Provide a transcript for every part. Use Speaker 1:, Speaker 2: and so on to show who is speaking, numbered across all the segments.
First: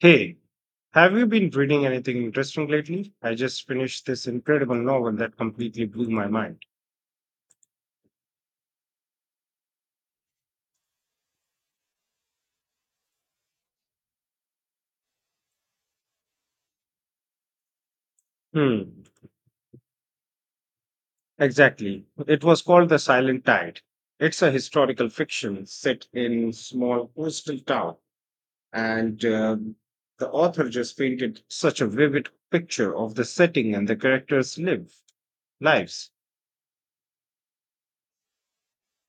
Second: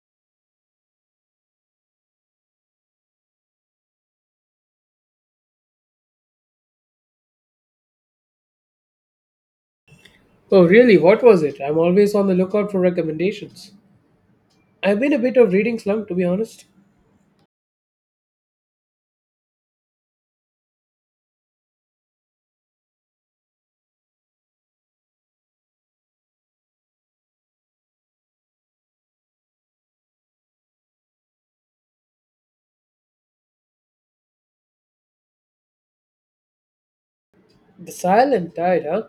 Speaker 1: Hey, have you been reading anything interesting lately? I just finished this incredible novel that completely blew my mind.
Speaker 2: Oh, really? What was it? I'm always on the lookout for recommendations. I've been a bit of reading slump, to be honest.
Speaker 1: Hmm, exactly. It was called The Silent Tide. It's a historical fiction set in small coastal town, and the author just painted such a vivid picture of the setting and the characters' lives.
Speaker 2: The Silent Tide, huh?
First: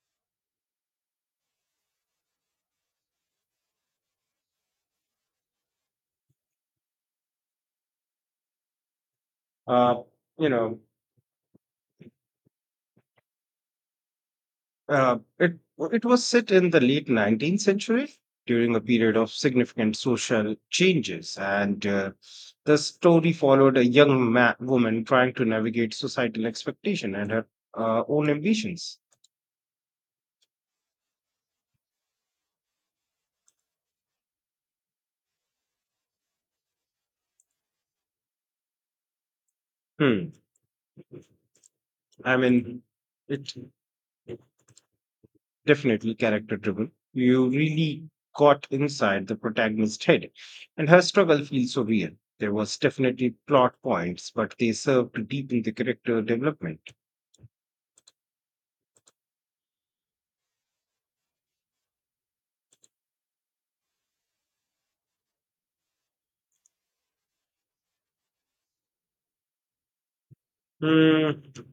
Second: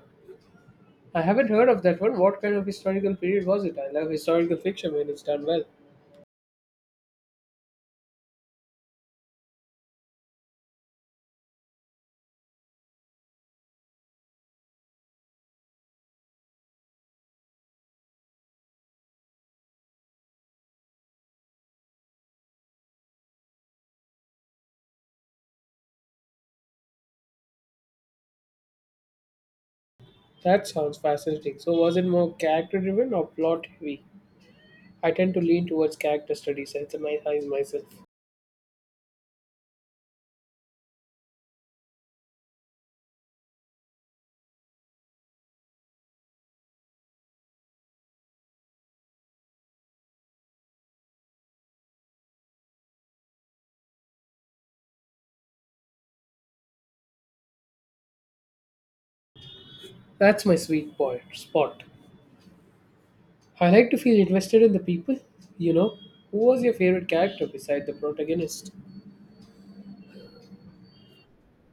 Speaker 2: I haven't heard of that one. What kind of historical period was it? I love historical fiction when it's done well.
Speaker 1: Uh, you know, it was set in the late 19th century during a period of significant social changes, and the story followed a woman trying to navigate societal expectation and her own ambitions.
Speaker 2: That sounds fascinating. So, was it more character driven or plot heavy? I tend to lean towards character studies as my eyes myself.
Speaker 1: Hmm. I mean, it definitely character driven. You really got inside the protagonist's head, and her struggle feels so real. There was definitely plot points, but they served to deepen the character development.
Speaker 2: That's my sweet point, spot. I like to feel invested in the people. You know, who was your favorite character beside the protagonist?
Speaker 1: Hmm.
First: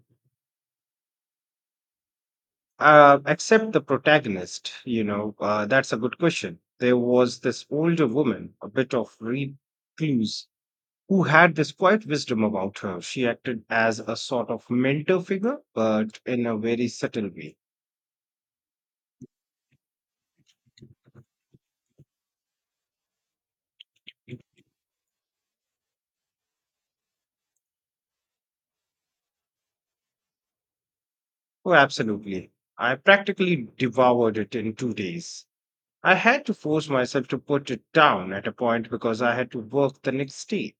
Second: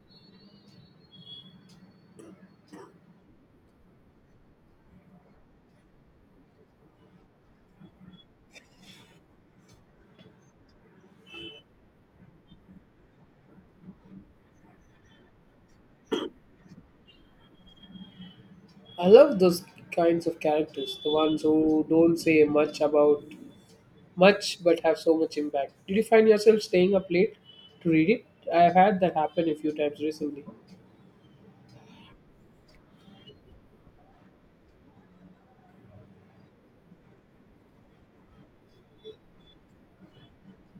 Speaker 1: Except the protagonist, that's a good question. There was this older woman, a bit of recluse, who had this quiet wisdom about her. She acted as a sort of mentor figure, but in a very subtle way.
Speaker 2: I love those kinds of characters, the ones who don't say much about much but have so much impact. Did you find yourself staying up late to read it? I've had that happen a few times recently.
Speaker 1: Oh, absolutely. I practically devoured it in 2 days. I had to force myself to put it down at a point because I had to work the next day.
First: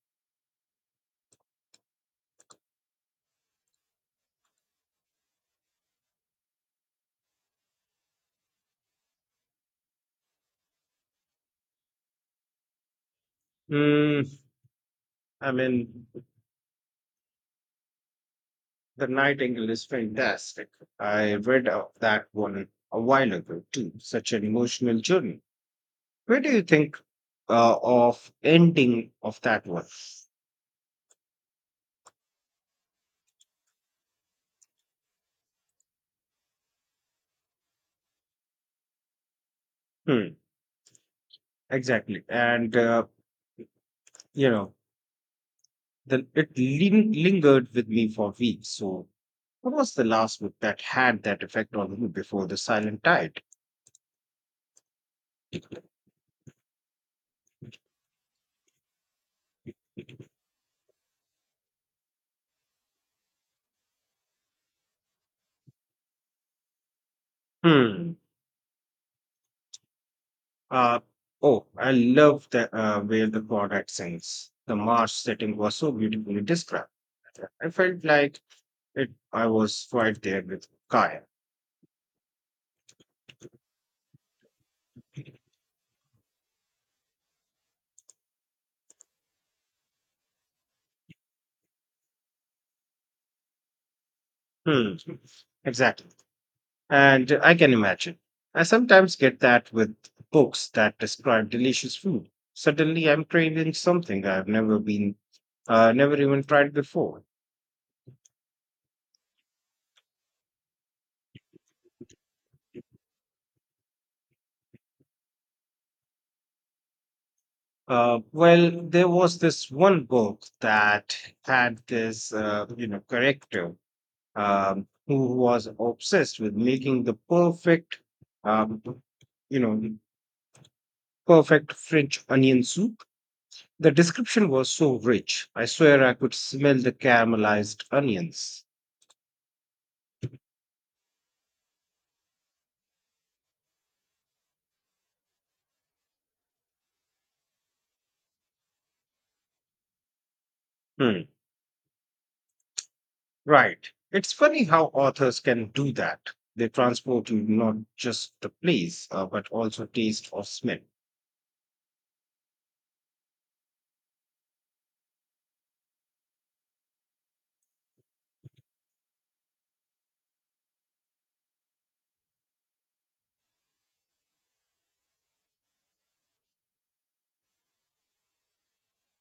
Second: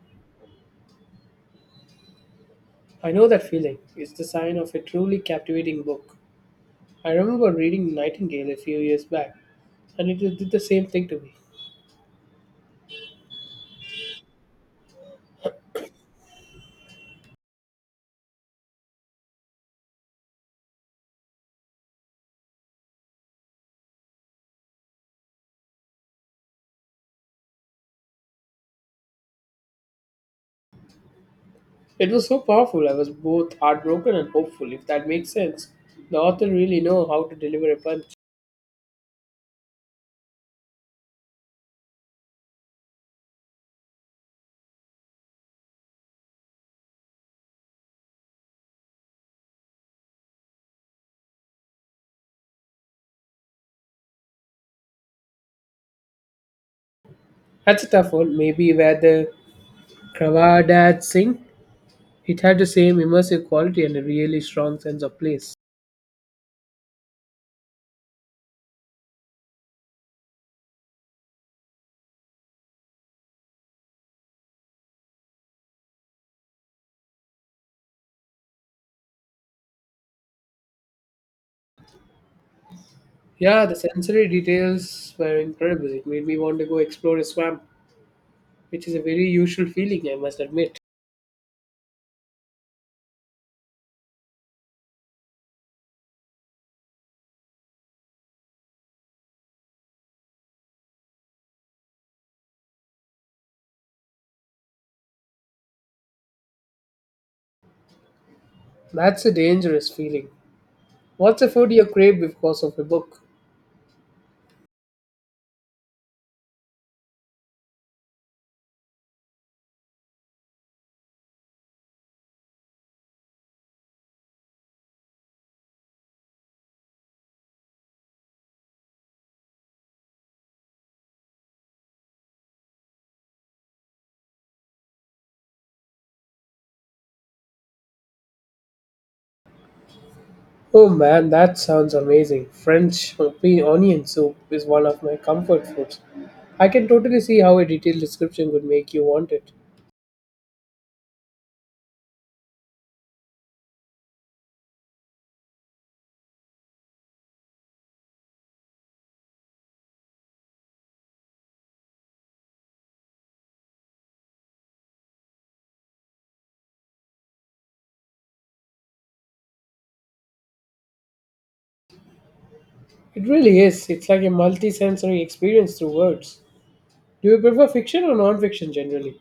Speaker 2: I know that feeling. It's the sign of a truly captivating book. I remember reading Nightingale a few years back, and it did the same thing to me.
Speaker 1: Hmm, I mean, The Nightingale is fantastic. I read of that one a while ago too. Such an emotional journey. Where do you think of ending of that one?
Speaker 2: It was so powerful, I was both heartbroken and hopeful, if that makes sense. The author really know how to deliver a punch.
Speaker 1: Hmm, exactly. And you know, lingered with me for weeks. So, what was the last book that had that effect on you before the Silent Tide?
Speaker 2: That's a tough one, maybe where the Cravada Singh. It had the same immersive quality and a really strong sense of place.
Speaker 1: Hmm. Uh, oh, I love the where the product ends. The marsh setting was so beautifully described. I felt like it. I was right there with Kaya.
Speaker 2: Yeah, the sensory details were incredible. It made me want to go explore a swamp, which is a very usual feeling, I must admit.
Speaker 1: Hmm. Exactly, and I can imagine. I sometimes get that with books that describe delicious food. Suddenly, I'm craving something I've never been, never even tried before.
Speaker 2: That's a dangerous feeling. What's a food you crave because of a book?
Speaker 1: Well, there was this one book that had this character who was obsessed with making the um, you know, perfect French onion soup. The description was so rich. I swear I could smell the caramelized onions.
Speaker 2: Oh man, that sounds amazing. French onion soup is one of my comfort foods. I can totally see how a detailed description would make you want it.
Speaker 1: Hmm. Right. It's funny how authors can do that. They transport you not just the place, but also taste or smell.
Speaker 2: It really is. It's like a multi sensory experience through words. Do you prefer fiction or non fiction generally?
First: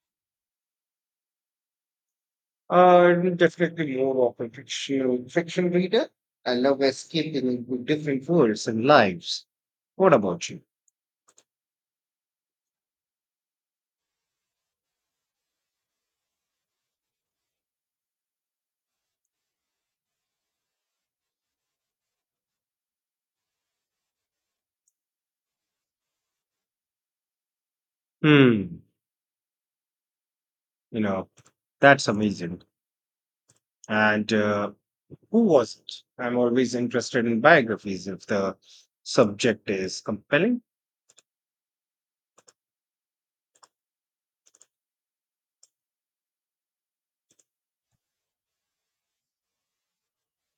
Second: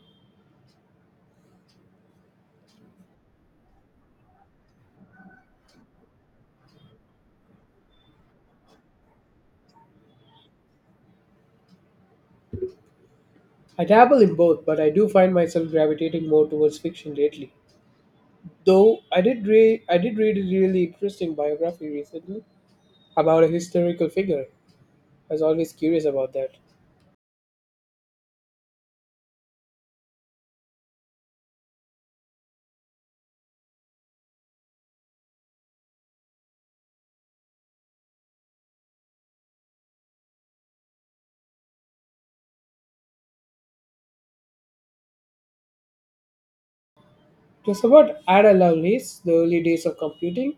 Speaker 1: I'm definitely more of a fiction reader. I love escaping into different worlds and lives. What about you?
Speaker 2: I dabble in both, but I do find myself gravitating more towards fiction lately. Though I did read a really interesting biography recently about a historical figure. I was always curious about that.
Speaker 1: Hmm, you know, that's amazing. And who was it? I'm always interested in biographies if the subject is compelling.
Speaker 2: It was about Ada Lovelace, the early days of computing,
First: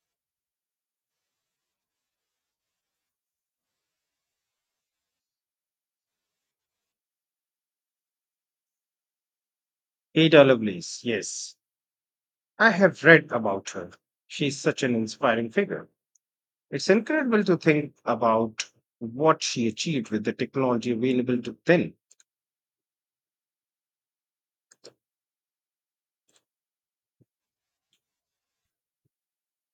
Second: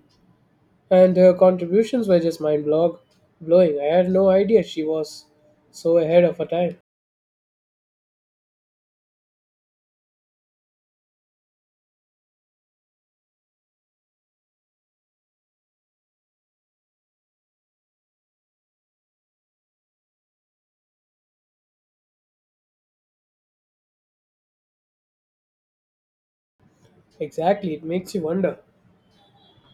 Speaker 2: and her contributions were just mind blog blowing. I had no idea she was so ahead of her time.
Speaker 1: Ada Lovelace, yes. I have read about her. She's such an inspiring figure. It's incredible to think about what she achieved with the technology available to then.
Speaker 2: Exactly, it makes you wonder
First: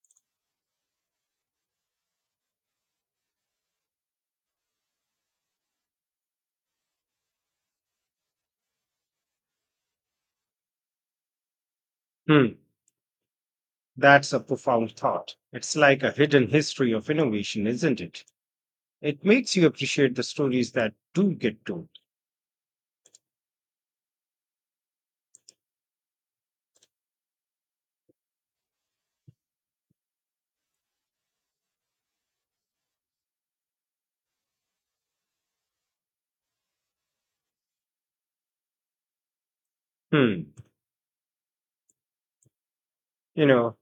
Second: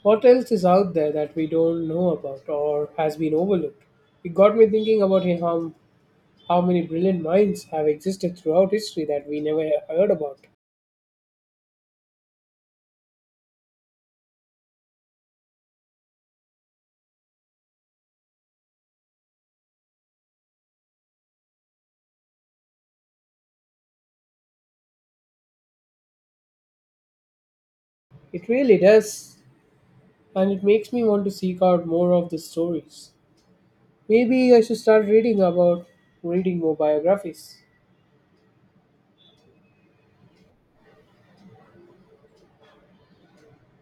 Speaker 2: what else is out there that we don't know about or has been overlooked. It got me thinking about How many brilliant minds have existed throughout history that we never heard about?
Speaker 1: Hmm, that's a profound thought. It's like a hidden history of innovation, isn't it? It makes you appreciate the stories that do get told.
Speaker 2: It really does, and it makes me want to seek out more of the stories. Maybe I should start reading more biographies.
Speaker 1: Hmm, you know,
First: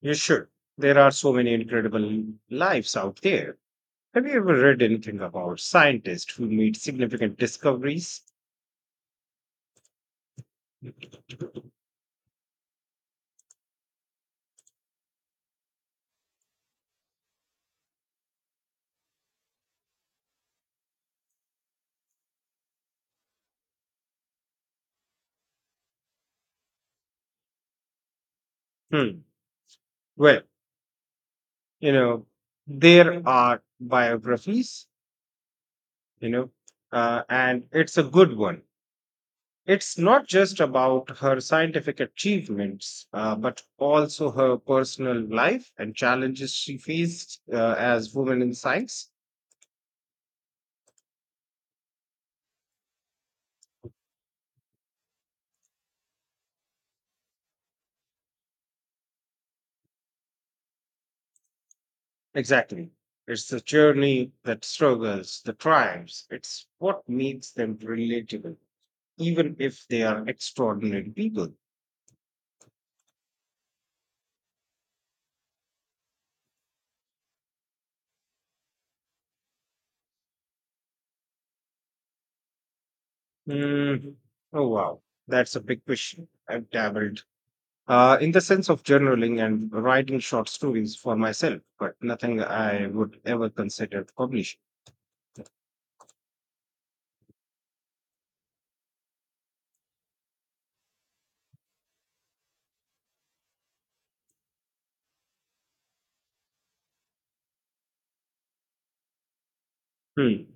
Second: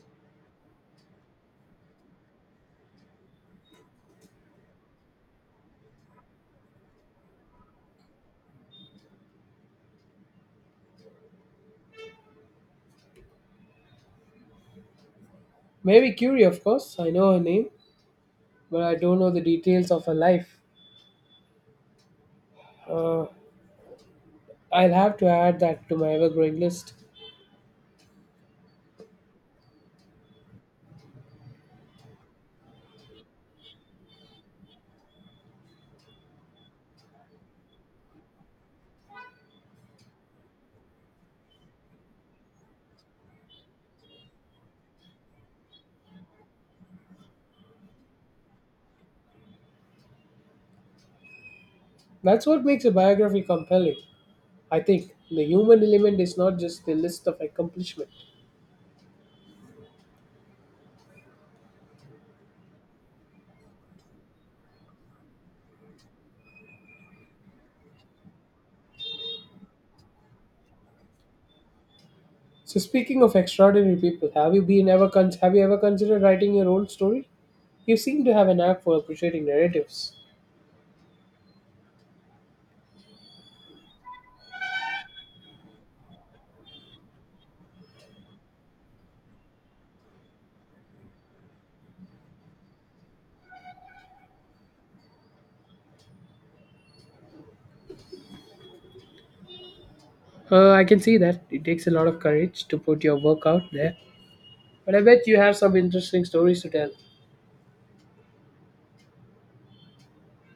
Speaker 1: you should. There are so many incredible lives out there. Have you ever read anything about scientists who made significant discoveries?
Speaker 2: Mary Curie, of course, I know her name, but I don't know the details of her life. Uh, I'll have to add that to my ever growing list.
Speaker 1: Hmm. Well, you know, there are biographies, you know, and it's a good one. It's not just about her scientific achievements, but also her personal life and challenges she faced as women in science.
Speaker 2: That's what makes a biography compelling. I think the human element is not just the list of accomplishment.
Speaker 1: Exactly. It's the journey that struggles, the triumphs. It's what makes them relatable, even if they are extraordinary people.
Speaker 2: So speaking of extraordinary people, have you ever considered writing your own story? You seem to have an knack for appreciating narratives.
Speaker 1: Mm, Oh, wow. That's a big question. I've dabbled in the sense of journaling and writing short stories for myself, but nothing I would ever consider publishing.
Speaker 2: I can see that it takes a lot of courage to put your work out there, but I bet you have some interesting stories to tell.
Speaker 1: Hmm.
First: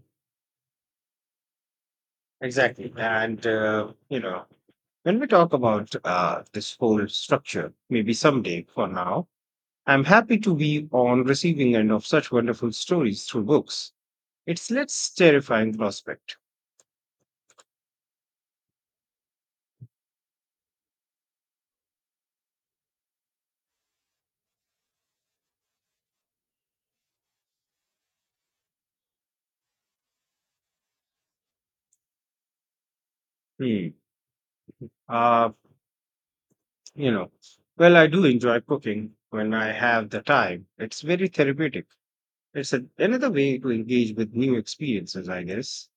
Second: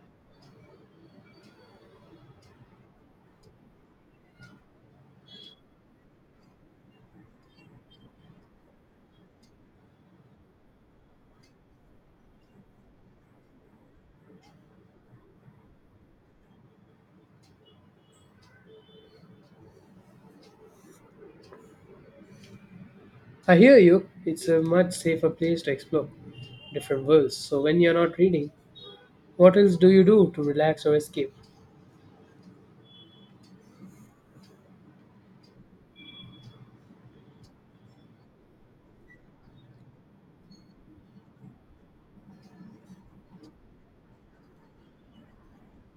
Speaker 1: Exactly. And, when we talk about this whole structure, maybe someday for now, I'm happy to be on receiving end of such wonderful stories through books. It's less terrifying prospect.
Speaker 2: I hear you. It's a much safer place to explore different worlds. So when you're not reading, what else do you do to relax or escape?
Speaker 1: Hmm. Uh, you know, well, I do enjoy cooking when I have the time. It's very therapeutic. It's another way to engage with new experiences, I guess.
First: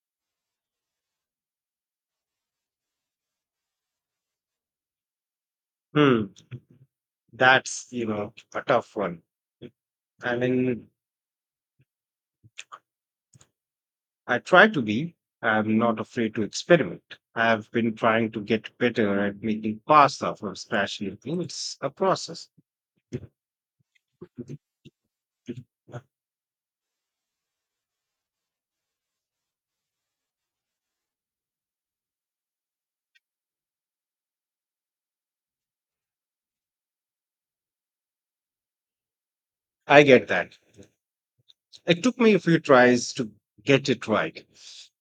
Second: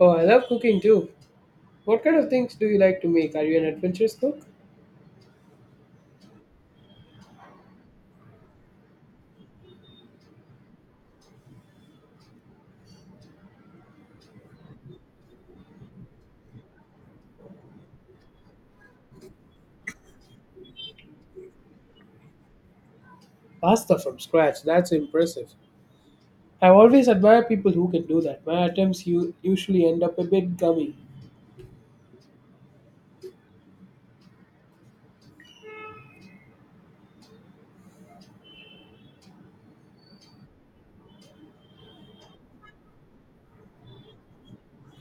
Speaker 2: Oh, I love cooking too. What kind of things do you like to make? Are you an adventurous cook?
Speaker 1: Hmm. That's, you know, a tough one. I mean, I try to be. I'm not afraid to experiment. I've been trying to get better at making pasta from scratch lately. It's a process.
Speaker 2: Pasta from scratch. That's impressive. I always admire people who can do that. My attempts usually end up a bit gummy.
Speaker 1: I get that. It took me a few tries to get it right.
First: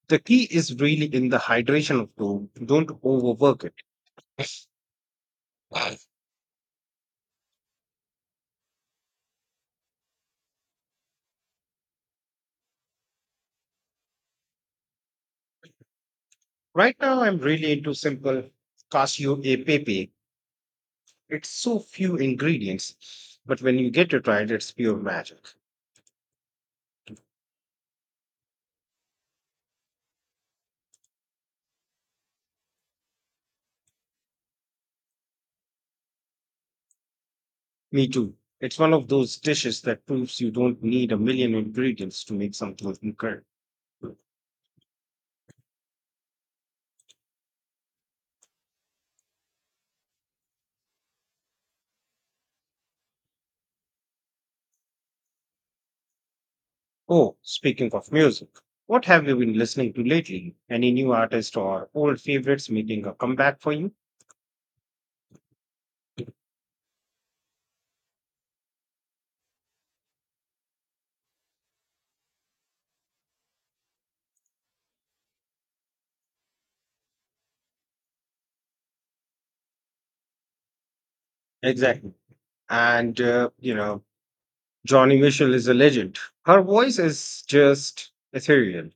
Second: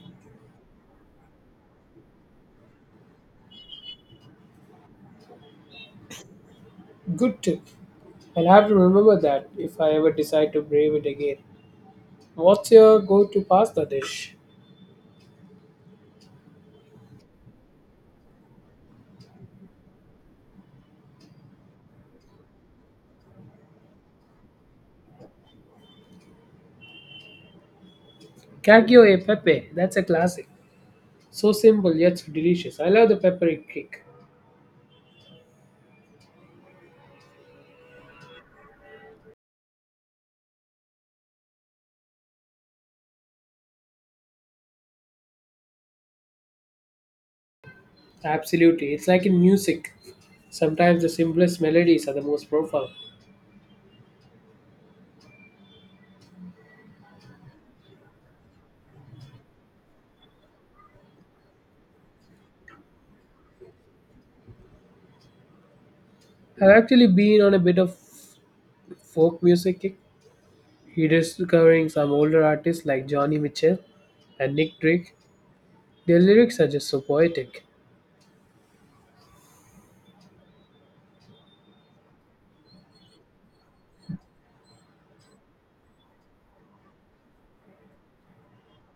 Speaker 1: The key is really in the hydration of dough. Don't overwork it.
Speaker 2: Good tip. I'll have to remember that if I ever decide to brave it again. What's your go to pasta dish?
Speaker 1: Right now, I'm really into simple cashew e pepe. It's so few ingredients, but when you get it right, it's pure magic.
Speaker 2: Cacio e pepe. That's a classic. So simple yet so delicious. I love the peppery kick.
Speaker 1: Me too. It's one of those dishes that proves you don't need a million ingredients to make something incredible.
Speaker 2: Absolutely. It's like in music. Sometimes the simplest melodies are the most profound.
Speaker 1: Oh, speaking of music, what have you been listening to lately? Any new artist or old favorites making a comeback for you?
Speaker 2: I've actually been on a bit of folk music kick. Rediscovering some older artists like Johnny Mitchell and Nick Drake. Their lyrics are just so poetic.
Speaker 1: Exactly. And, Johnny Mitchell is a legend. Her voice is just ethereal.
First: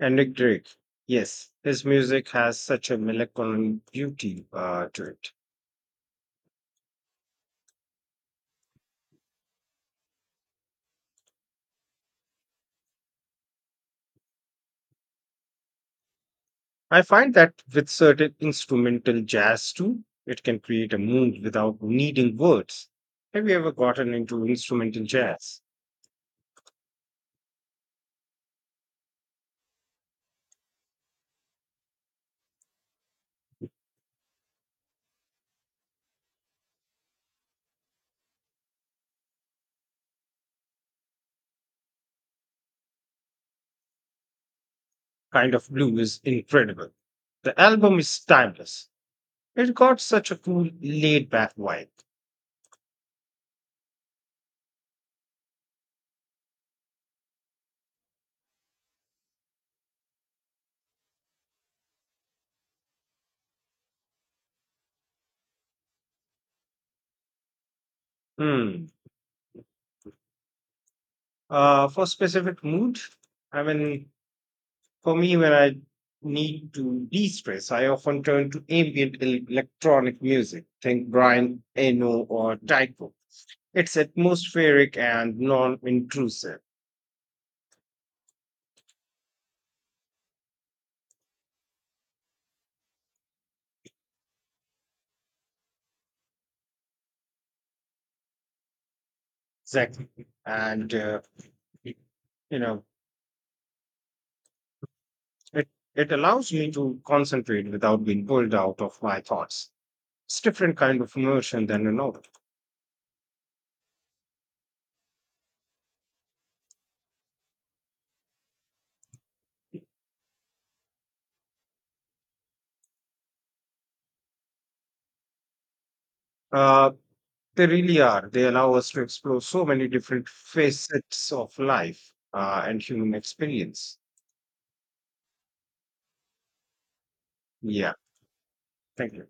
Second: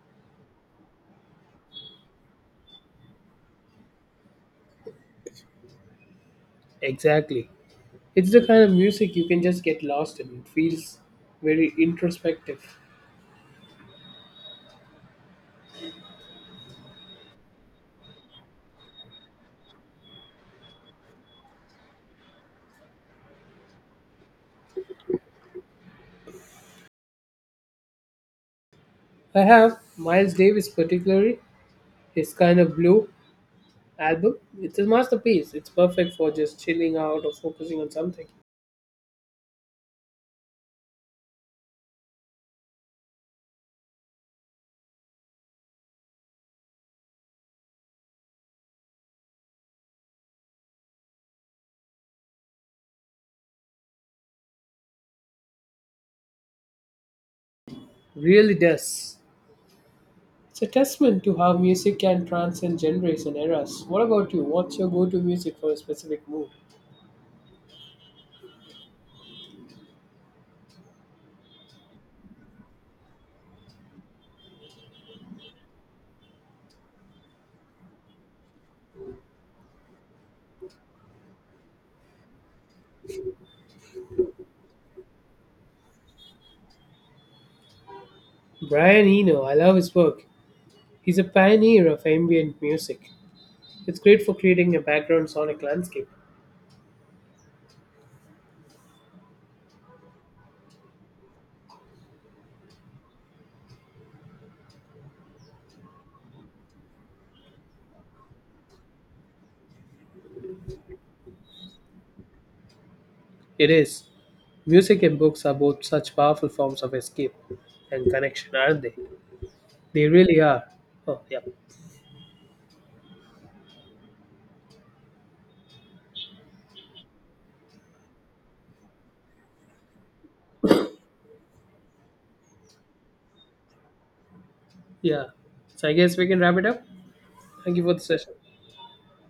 Speaker 1: And Nick Drake, yes, his music has such a melancholy beauty to it.
Speaker 2: Exactly. It's the kind of music you can just get lost in. It feels very introspective.
Speaker 1: I find that with certain instrumental jazz too, it can create a mood without needing words. Have you ever gotten into instrumental jazz?
Speaker 2: I have Miles Davis, particularly, his kind of blue album. It's a masterpiece. It's perfect for just chilling out or focusing on something.
Speaker 1: Kind of Blue is incredible. The album is timeless. It got such a cool laid back vibe.
Speaker 2: Really does. It's a testament to how music can transcend genres and eras. What about you? What's your go to music for a specific mood?
Speaker 1: Hmm. For specific mood, I mean, for me, when I need to de-stress, I often turn to electronic music. Think Brian Eno or Tycho. It's atmospheric and non-intrusive.
Speaker 2: Brian Eno, I love his work. He's a pioneer of ambient music. It's great for creating a background sonic landscape.
Speaker 1: Exactly. And you know, it it allows me to concentrate without being pulled out of my thoughts. It's different kind of immersion than a novel.
Speaker 2: It is. Music and books are both such powerful forms of escape and connection, aren't they? They really are. Oh, yeah.
Speaker 1: Uh, They really are. They allow us to explore so many different facets of life and human experience.
Speaker 2: Yeah. So I guess we can wrap it up. Thank you
Speaker 1: Yeah,
Speaker 2: for the session.
Speaker 1: thank you.